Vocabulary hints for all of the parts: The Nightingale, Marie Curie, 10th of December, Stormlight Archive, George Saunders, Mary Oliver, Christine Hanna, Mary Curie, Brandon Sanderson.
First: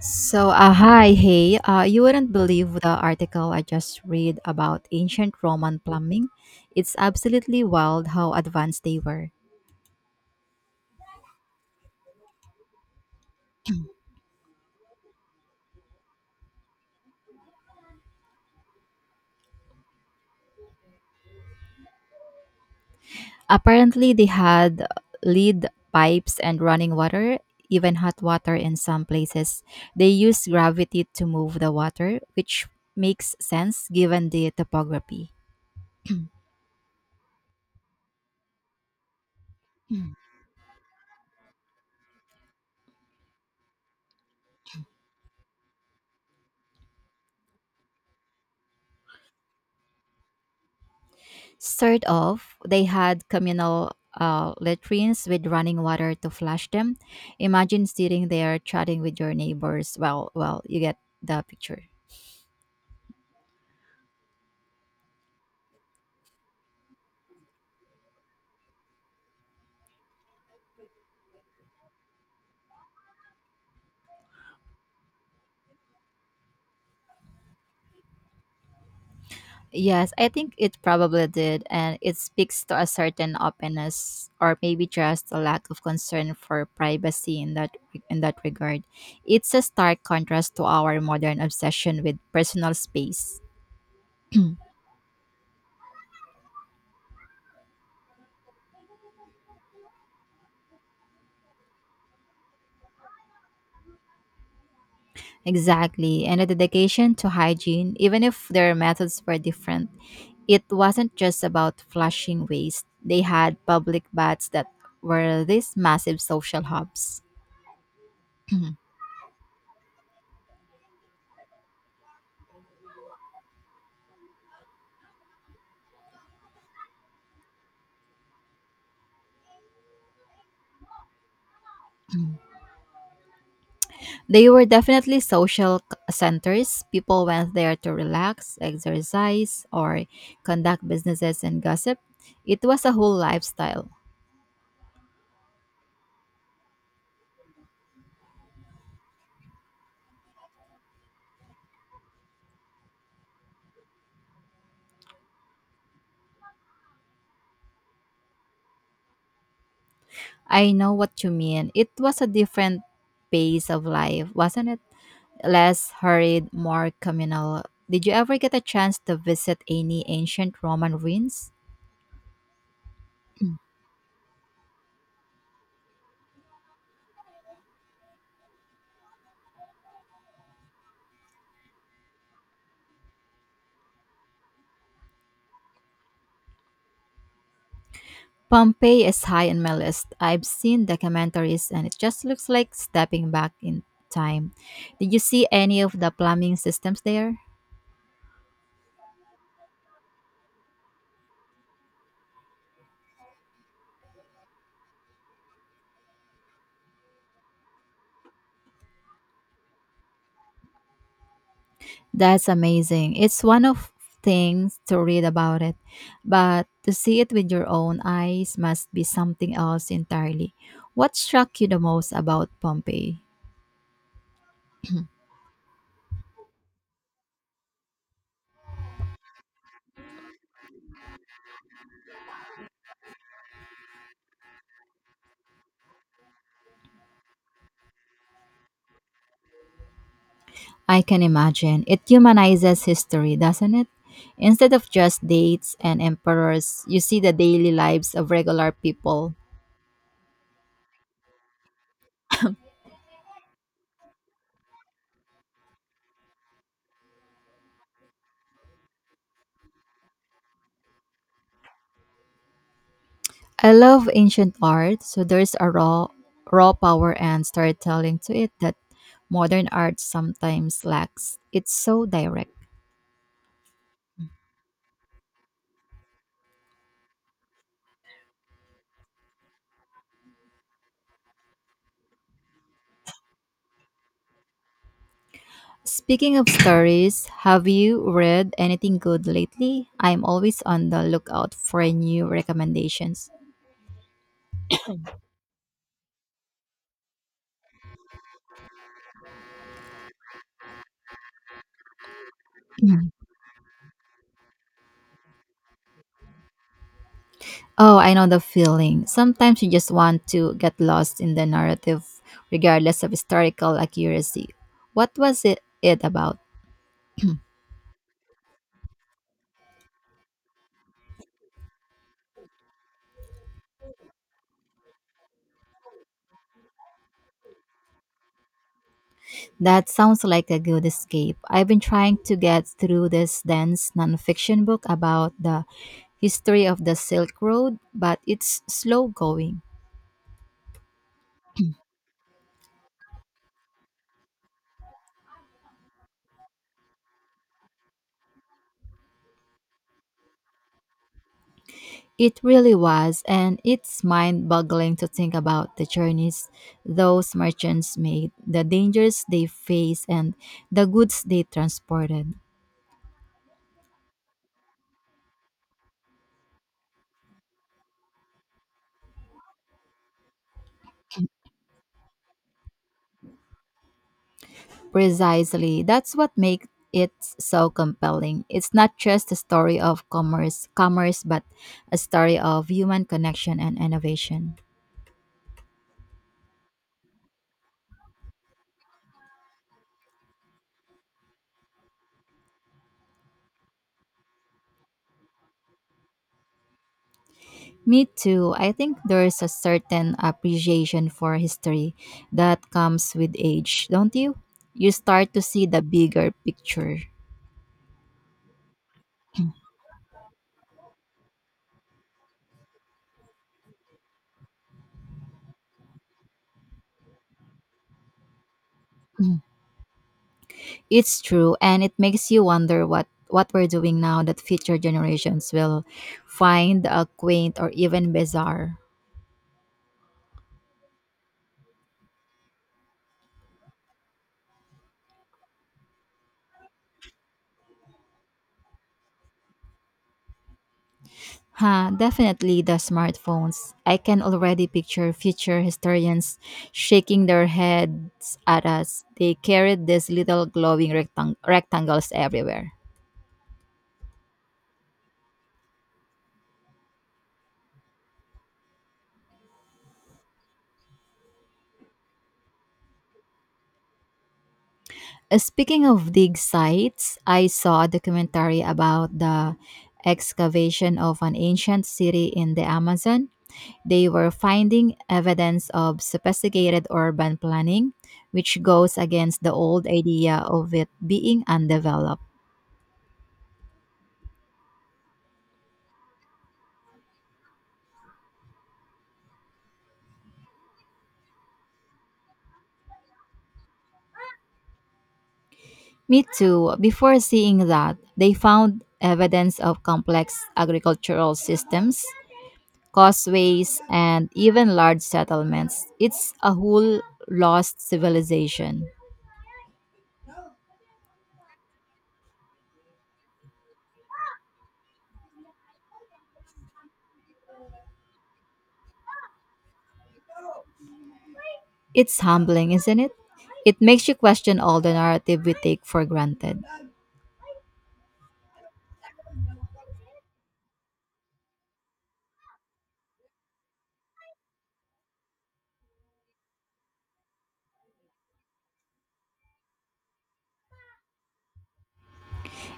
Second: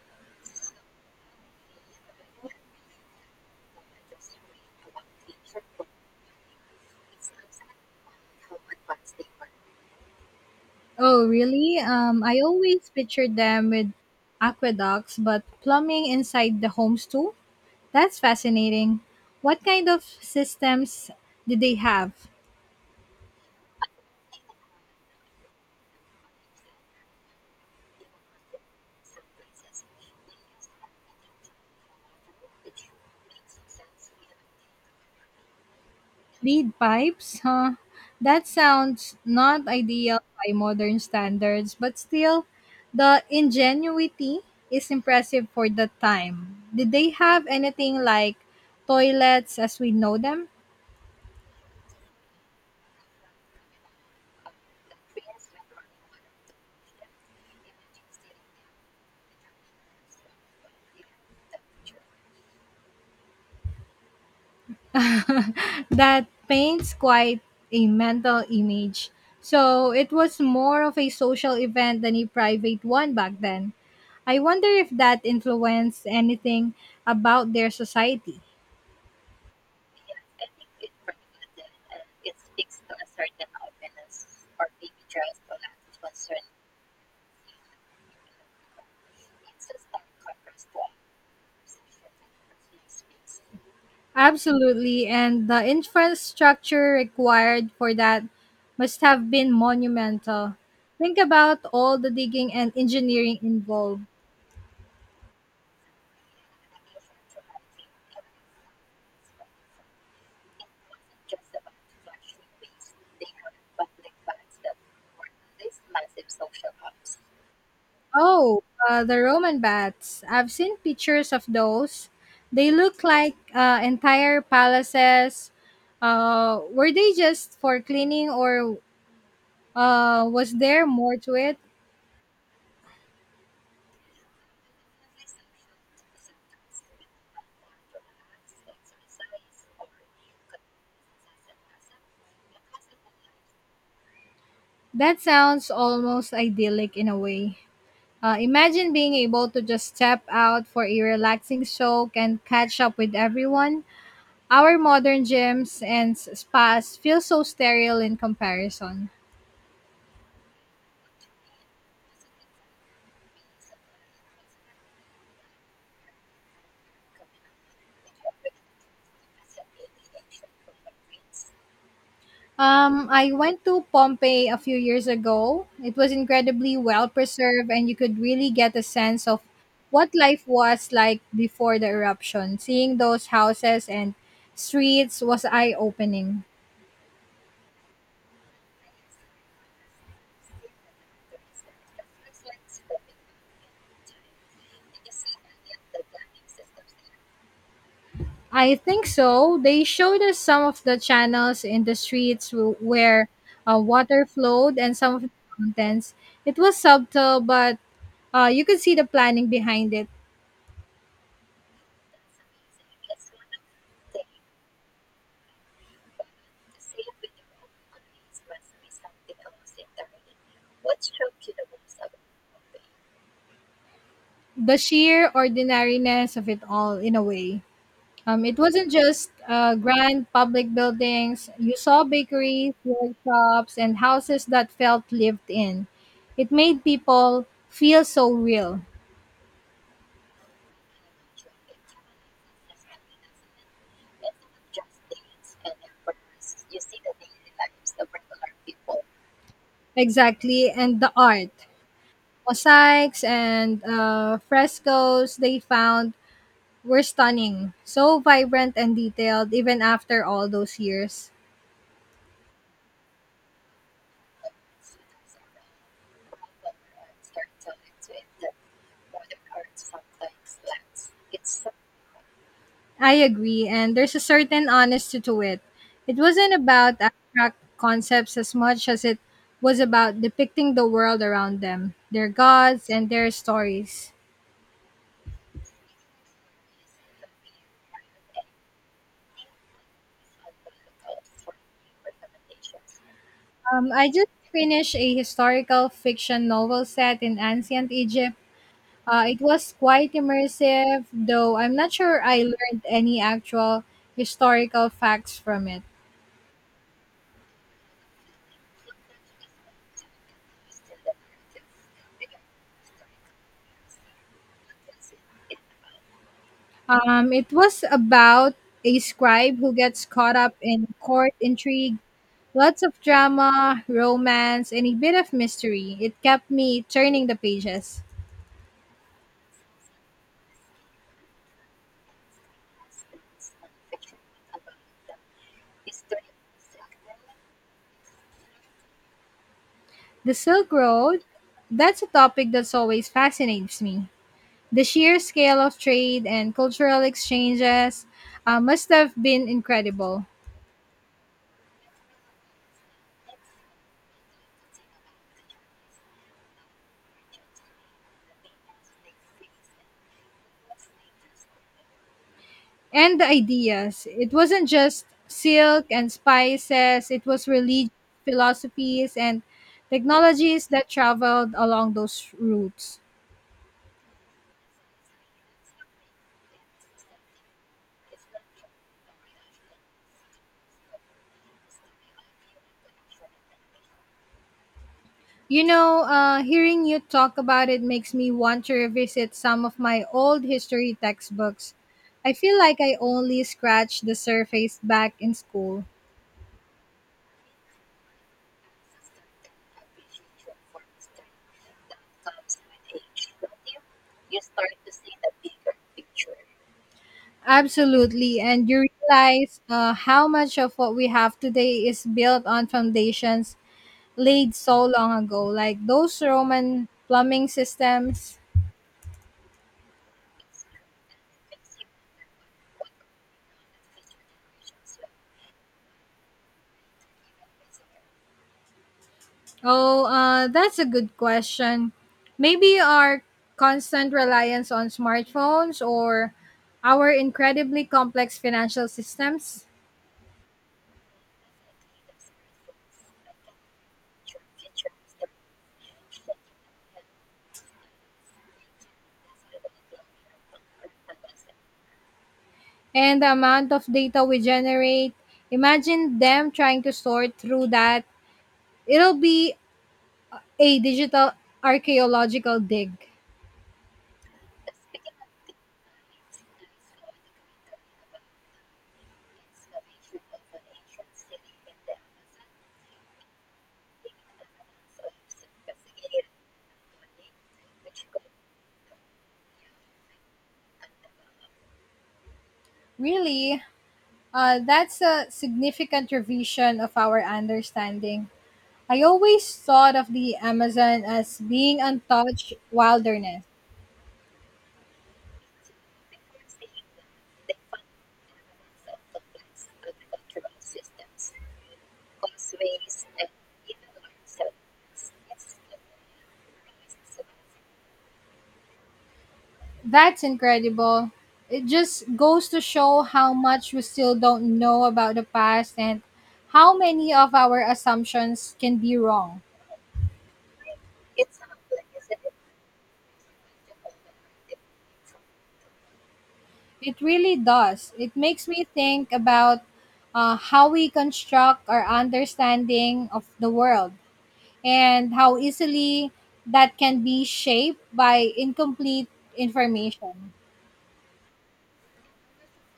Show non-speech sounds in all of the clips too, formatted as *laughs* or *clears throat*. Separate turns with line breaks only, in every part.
Hi, you wouldn't believe the article I just read about ancient Roman plumbing. It's absolutely wild how advanced they were.
Oh, really? I always pictured them with aqueducts, but plumbing inside the homes too? That's fascinating. What kind of systems did they have?
Apparently, they had lead pipes and running water, even hot water in some places. They used gravity to move the water, which makes sense given the topography.
Lead pipes? Huh? That sounds not
Hmm.
ideal by modern standards, but still, the ingenuity is impressive for the time. Did they have anything like toilets as we know them?
Sort of. They had communal latrines with running water to flush them. Imagine sitting there chatting with your neighbors. You get the picture.
*laughs* That paints quite a mental image. So it was more of a social event than a private one back then. I wonder if that influenced anything about their society.
Yes, I think it probably did, and it speaks to a certain openness, or maybe just a lack of concern for privacy in that regard. It's a stark contrast to our modern obsession with personal space. *clears throat*
Absolutely, and the infrastructure required for that must have been monumental. Think about all the digging and engineering involved.
Exactly, and a dedication to hygiene, even if their methods were different. It wasn't just about flushing waste, they had public baths that were these massive social hubs.
Oh,
*clears throat*
the Roman baths. I've seen pictures of those. They look like entire palaces. Were they just for cleaning, or was there more to it?
They were definitely centers. People went there to relax, exercise, or conduct businesses and gossip. It was a whole lifestyle.
That sounds almost idyllic in a way. Imagine being able to just step out for a relaxing soak and catch up with everyone. Our modern gyms and spas feel so sterile in comparison.
I know what you mean. It was a different pace of life, wasn't it? Less hurried, more communal. Did you ever get a chance to visit any ancient Roman ruins?
I went to Pompeii a few years ago. It was incredibly well preserved, and you could really get a sense of what life was like before the eruption. Seeing those houses and streets was eye opening.
Pompeii is high on my list. I've seen documentaries and it just looks like stepping back in time. Did you see any of the plumbing systems there?
I think so. They showed us some of the channels in the streets where water flowed and some of the contents. It was subtle, but you could see the planning behind it,
That's amazing. It's one of things to read about it, but to see it with your own eyes must be something else entirely. What struck you the most about Pompeii?
the sheer ordinariness of it all, in a way. It wasn't just grand public buildings. You saw bakeries, workshops, and houses that felt lived in. It made people feel so real.
I can imagine. It humanizes history, doesn't it? Instead of just dates and emperors, you see the daily lives of regular people.
Exactly. And the art, mosaics and frescoes they found were stunning. So vibrant and detailed, even after all those years.
I love ancient art, so there's a raw power and storytelling to it that modern art sometimes lacks. It's so direct.
I agree, and there's a certain honesty to it. It wasn't about abstract concepts as much as it was about depicting the world around them, their gods, and their stories.
Speaking of stories, have you read anything good lately? I'm always on the lookout for new recommendations.
I just finished a historical fiction novel set in ancient Egypt. It was quite immersive, though I'm not sure I learned any actual historical facts from it.
Oh, I know the feeling. Sometimes you just want to get lost in the narrative, regardless of historical accuracy. What was it about?
It was about a scribe who gets caught up in court intrigue. Lots of drama, romance, and a bit of mystery. It kept me turning the pages.
That sounds like a good escape. I've been trying to get through this dense nonfiction book about the history of the Silk Road, but it's slow going.
The Silk Road, that's a topic that's always fascinates me. The sheer scale of trade and cultural exchanges must have been incredible.
It really was, and it's mind boggling to think about the journeys those merchants made, the dangers they faced, and the goods they transported.
And the ideas. It wasn't just silk and spices, it was religious philosophies and technologies that traveled along those routes.
Precisely. That's what makes it so compelling. It's not just a story of commerce, but a story of human connection and innovation.
You know, hearing you talk about it makes me want to revisit some of my old history textbooks. I feel like I only scratched the surface back in school.
Me too. I think there's a certain appreciation for history that comes with age, don't you? You start to see the bigger picture. *clears throat*
Absolutely. And you realize how much of what we have today is built on foundations laid so long ago, like those Roman plumbing systems.
Mm. It's true, and it makes you wonder what we're doing now that future generations will find quaint or even bizarre.
Oh, that's a good question. Maybe our constant reliance on smartphones or our incredibly complex financial systems
Huh, definitely the smartphones. I can already picture future historians shaking their heads at us. They carried these little glowing rectangles everywhere.
and the amount of data we generate. Imagine them trying to sort through that. It'll be a digital archaeological dig.
Speaking of dig sites, I saw a documentary about the excavation of an ancient city in the Amazon. They were finding evidence of sophisticated urban planning, which goes against the old idea of it being undeveloped.
Really, that's a significant revision of our understanding. I always thought of the Amazon as being untouched wilderness.
Me too. Before seeing that, they found evidence of complex agricultural systems, causeways, and even large settlements. It's a whole lost civilization.
That's incredible. It just goes to show how much we still don't know about the past and how many of our assumptions can be wrong.
It's humbling, isn't it? It makes you question all the narrative we take for granted.
It really does. It makes me think about how we construct our understanding of the world and how easily that can be shaped by incomplete information.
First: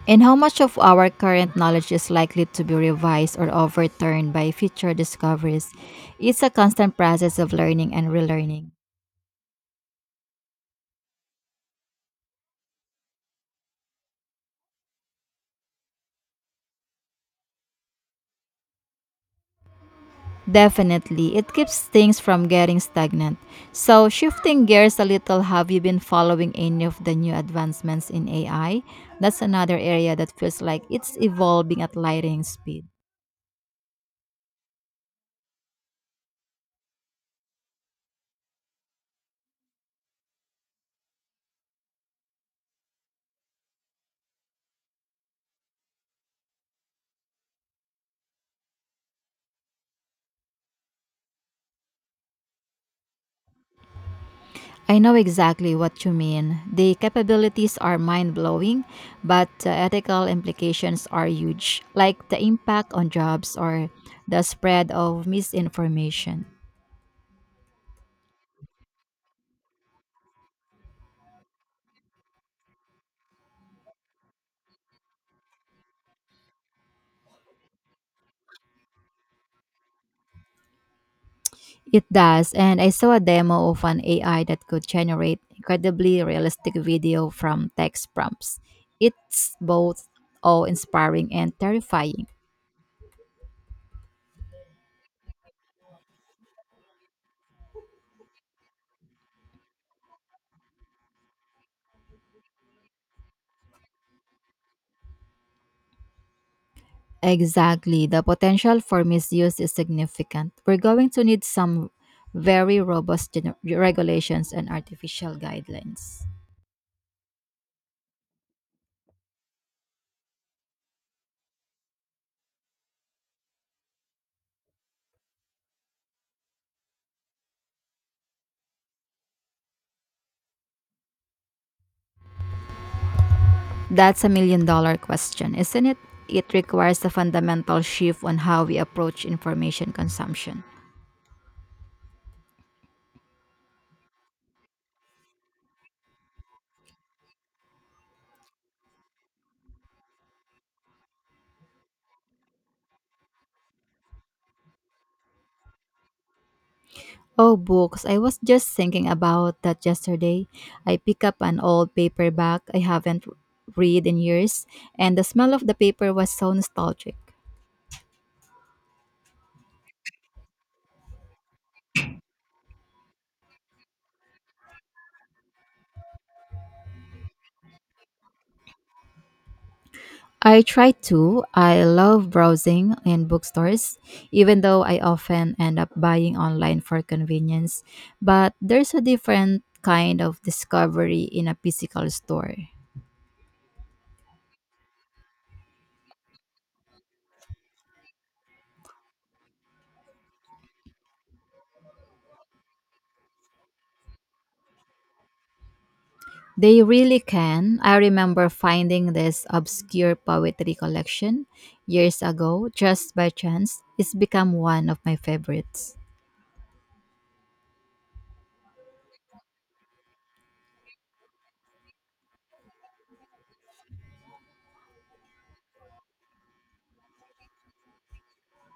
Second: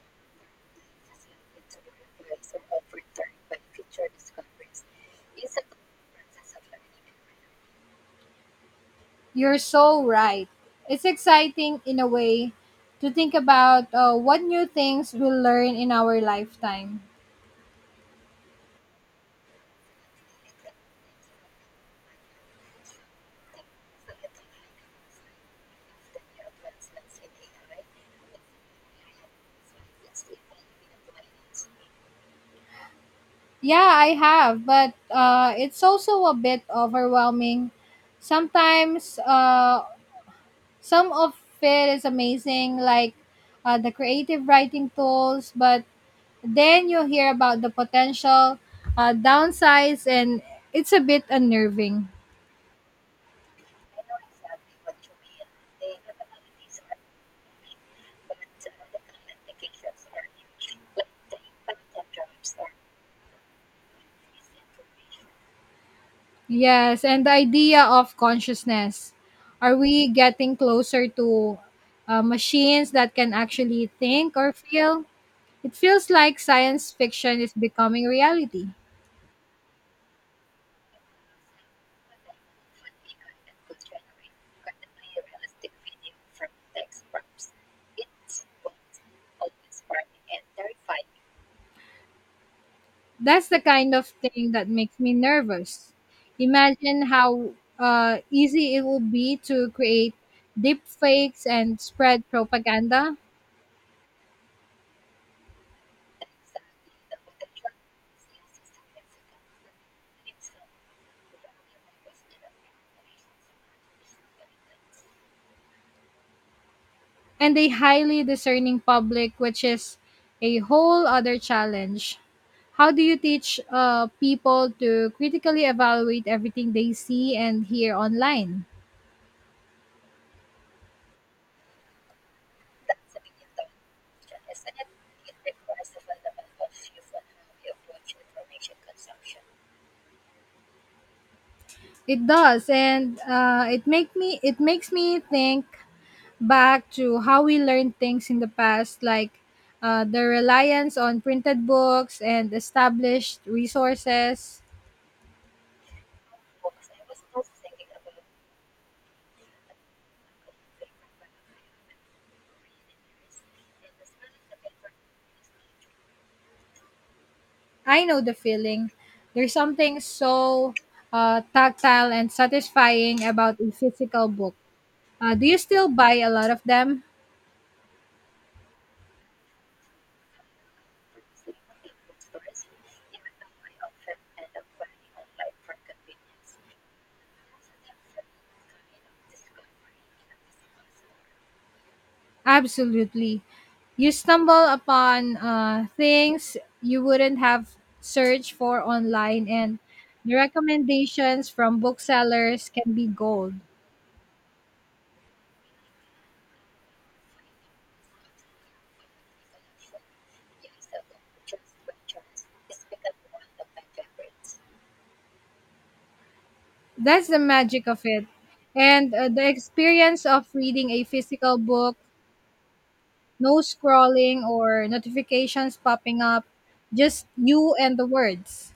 And how much of our current knowledge is likely to be revised or overturned by future discoveries? It's a constant process of learning and relearning.
You're so right. It's exciting in a way to think about what new things we'll learn in our lifetime.
Definitely, it keeps things from getting stagnant. So, shifting gears a little, have you been following any of the new advancements in AI? That's another area that feels like it's evolving at lightning speed.
Yeah, I have, but it's also a bit overwhelming. Sometimes some of it is amazing, like the creative writing tools, but then you hear about the potential downsides, and it's a bit unnerving.
I know exactly what you mean. The capabilities are mind blowing, but the ethical implications are huge, like the impact on jobs or the spread of misinformation.
Yes, and the idea of consciousness. Are we getting closer to machines that can actually think or feel? It feels like science fiction is becoming reality.
It does, and I saw a demo of an AI that could generate incredibly realistic video from text prompts. It's both awe inspiring and terrifying.
That's the kind of thing that makes me nervous. Imagine how easy it would be to create deep fakes and spread propaganda.
Exactly, the potential for misuse is significant. We're going to need some very robust regulations and artificial guidelines.
And a highly discerning public, which is a whole other challenge. How do you teach people to critically evaluate everything they see and hear online?
That's a million dollar question, isn't it? It requires a fundamental shift on how we approach information consumption.
It does, and it make me it makes me think back to how we learned things in the past, like the reliance on printed books and established resources.
Oh, books. I was just thinking about that yesterday. I picked up an old paperback I haven't read in years, and the smell of the paper was so nostalgic.
I know the feeling. There's something so tactile and satisfying about a physical book. Do you still buy a lot of them?
I try to. I love browsing in bookstores, even though I often end up buying online for convenience. But there's a different kind of discovery in a physical store.
Absolutely. You stumble upon things you wouldn't have searched for online, and the recommendations from booksellers can be gold.
They really can. I remember finding this obscure poetry collection years ago just by chance. It's become one of my favorites.
That's the magic of it. And the experience of reading a physical book. No scrolling or notifications popping up, just you and the words.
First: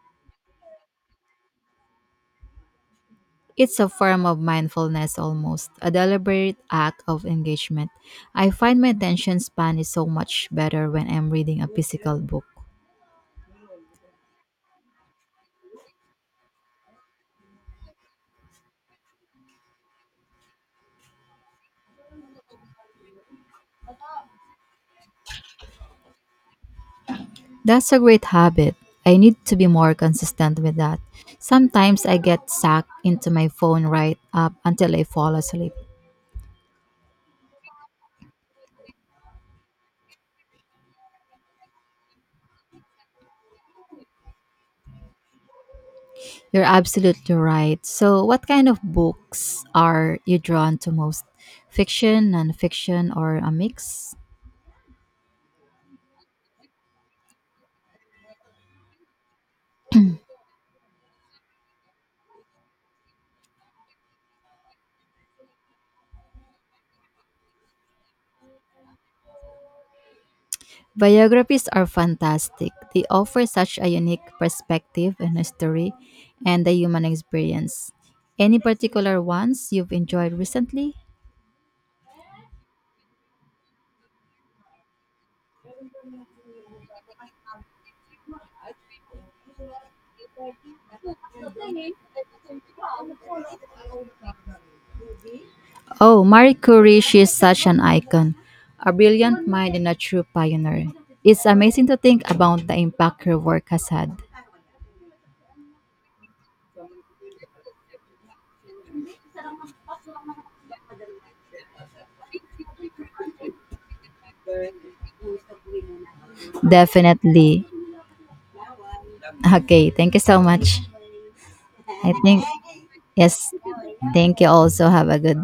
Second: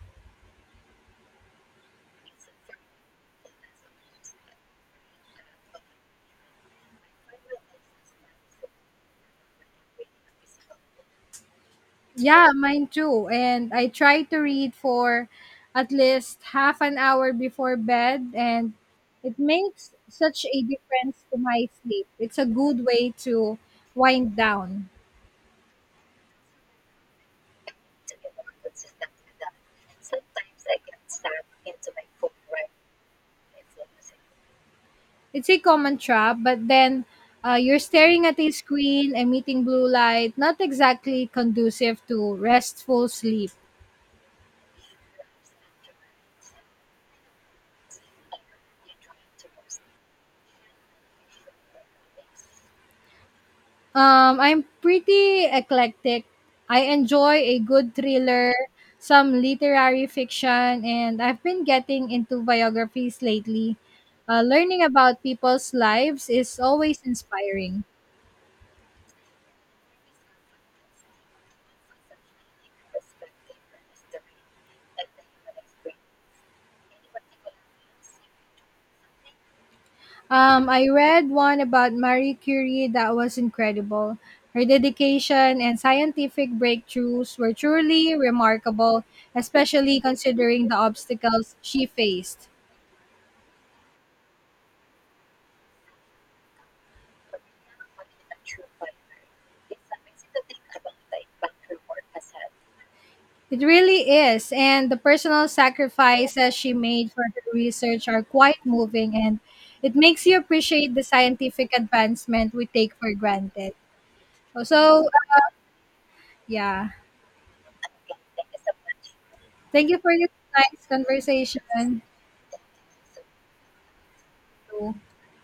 It's a form of mindfulness almost, a deliberate act of engagement. I find my attention span is so much better when I'm reading a physical book.
Yeah, mine too. And I try to read for at least half an hour before bed, and it makes such a difference to my sleep. It's a good way to wind down.
That's a great habit. I need to be more consistent with that. Sometimes I get sucked into my phone right up until I fall
It's a
asleep.
common trap, but then you're staring at a screen, emitting blue light, not exactly conducive to restful sleep.
You're absolutely right. So, what kind of books are you drawn to most? Fiction, or a mix?
I'm pretty eclectic. I enjoy a good thriller, some literary fiction, and I've been getting into biographies lately. Learning about people's lives is always inspiring.
Biographies are fantastic. They offer such a unique perspective and history and the human experience. Any particular ones you've enjoyed
I
recently?
read one about Marie Curie that was incredible. Her dedication and scientific breakthroughs were truly remarkable, especially considering the obstacles she faced.
Oh, Marie Curie, she is such an icon, a brilliant mind and a true pioneer. It's amazing to think about the impact her
It
work has
really
had.
is. And the personal sacrifices she made for her research are quite moving and it makes you appreciate the scientific advancement we take for granted. So, yeah.
Definitely. Okay,
Thank you for
thank you
your
so much.
nice conversation.
I think yes. Thank you also.
So,
Have a good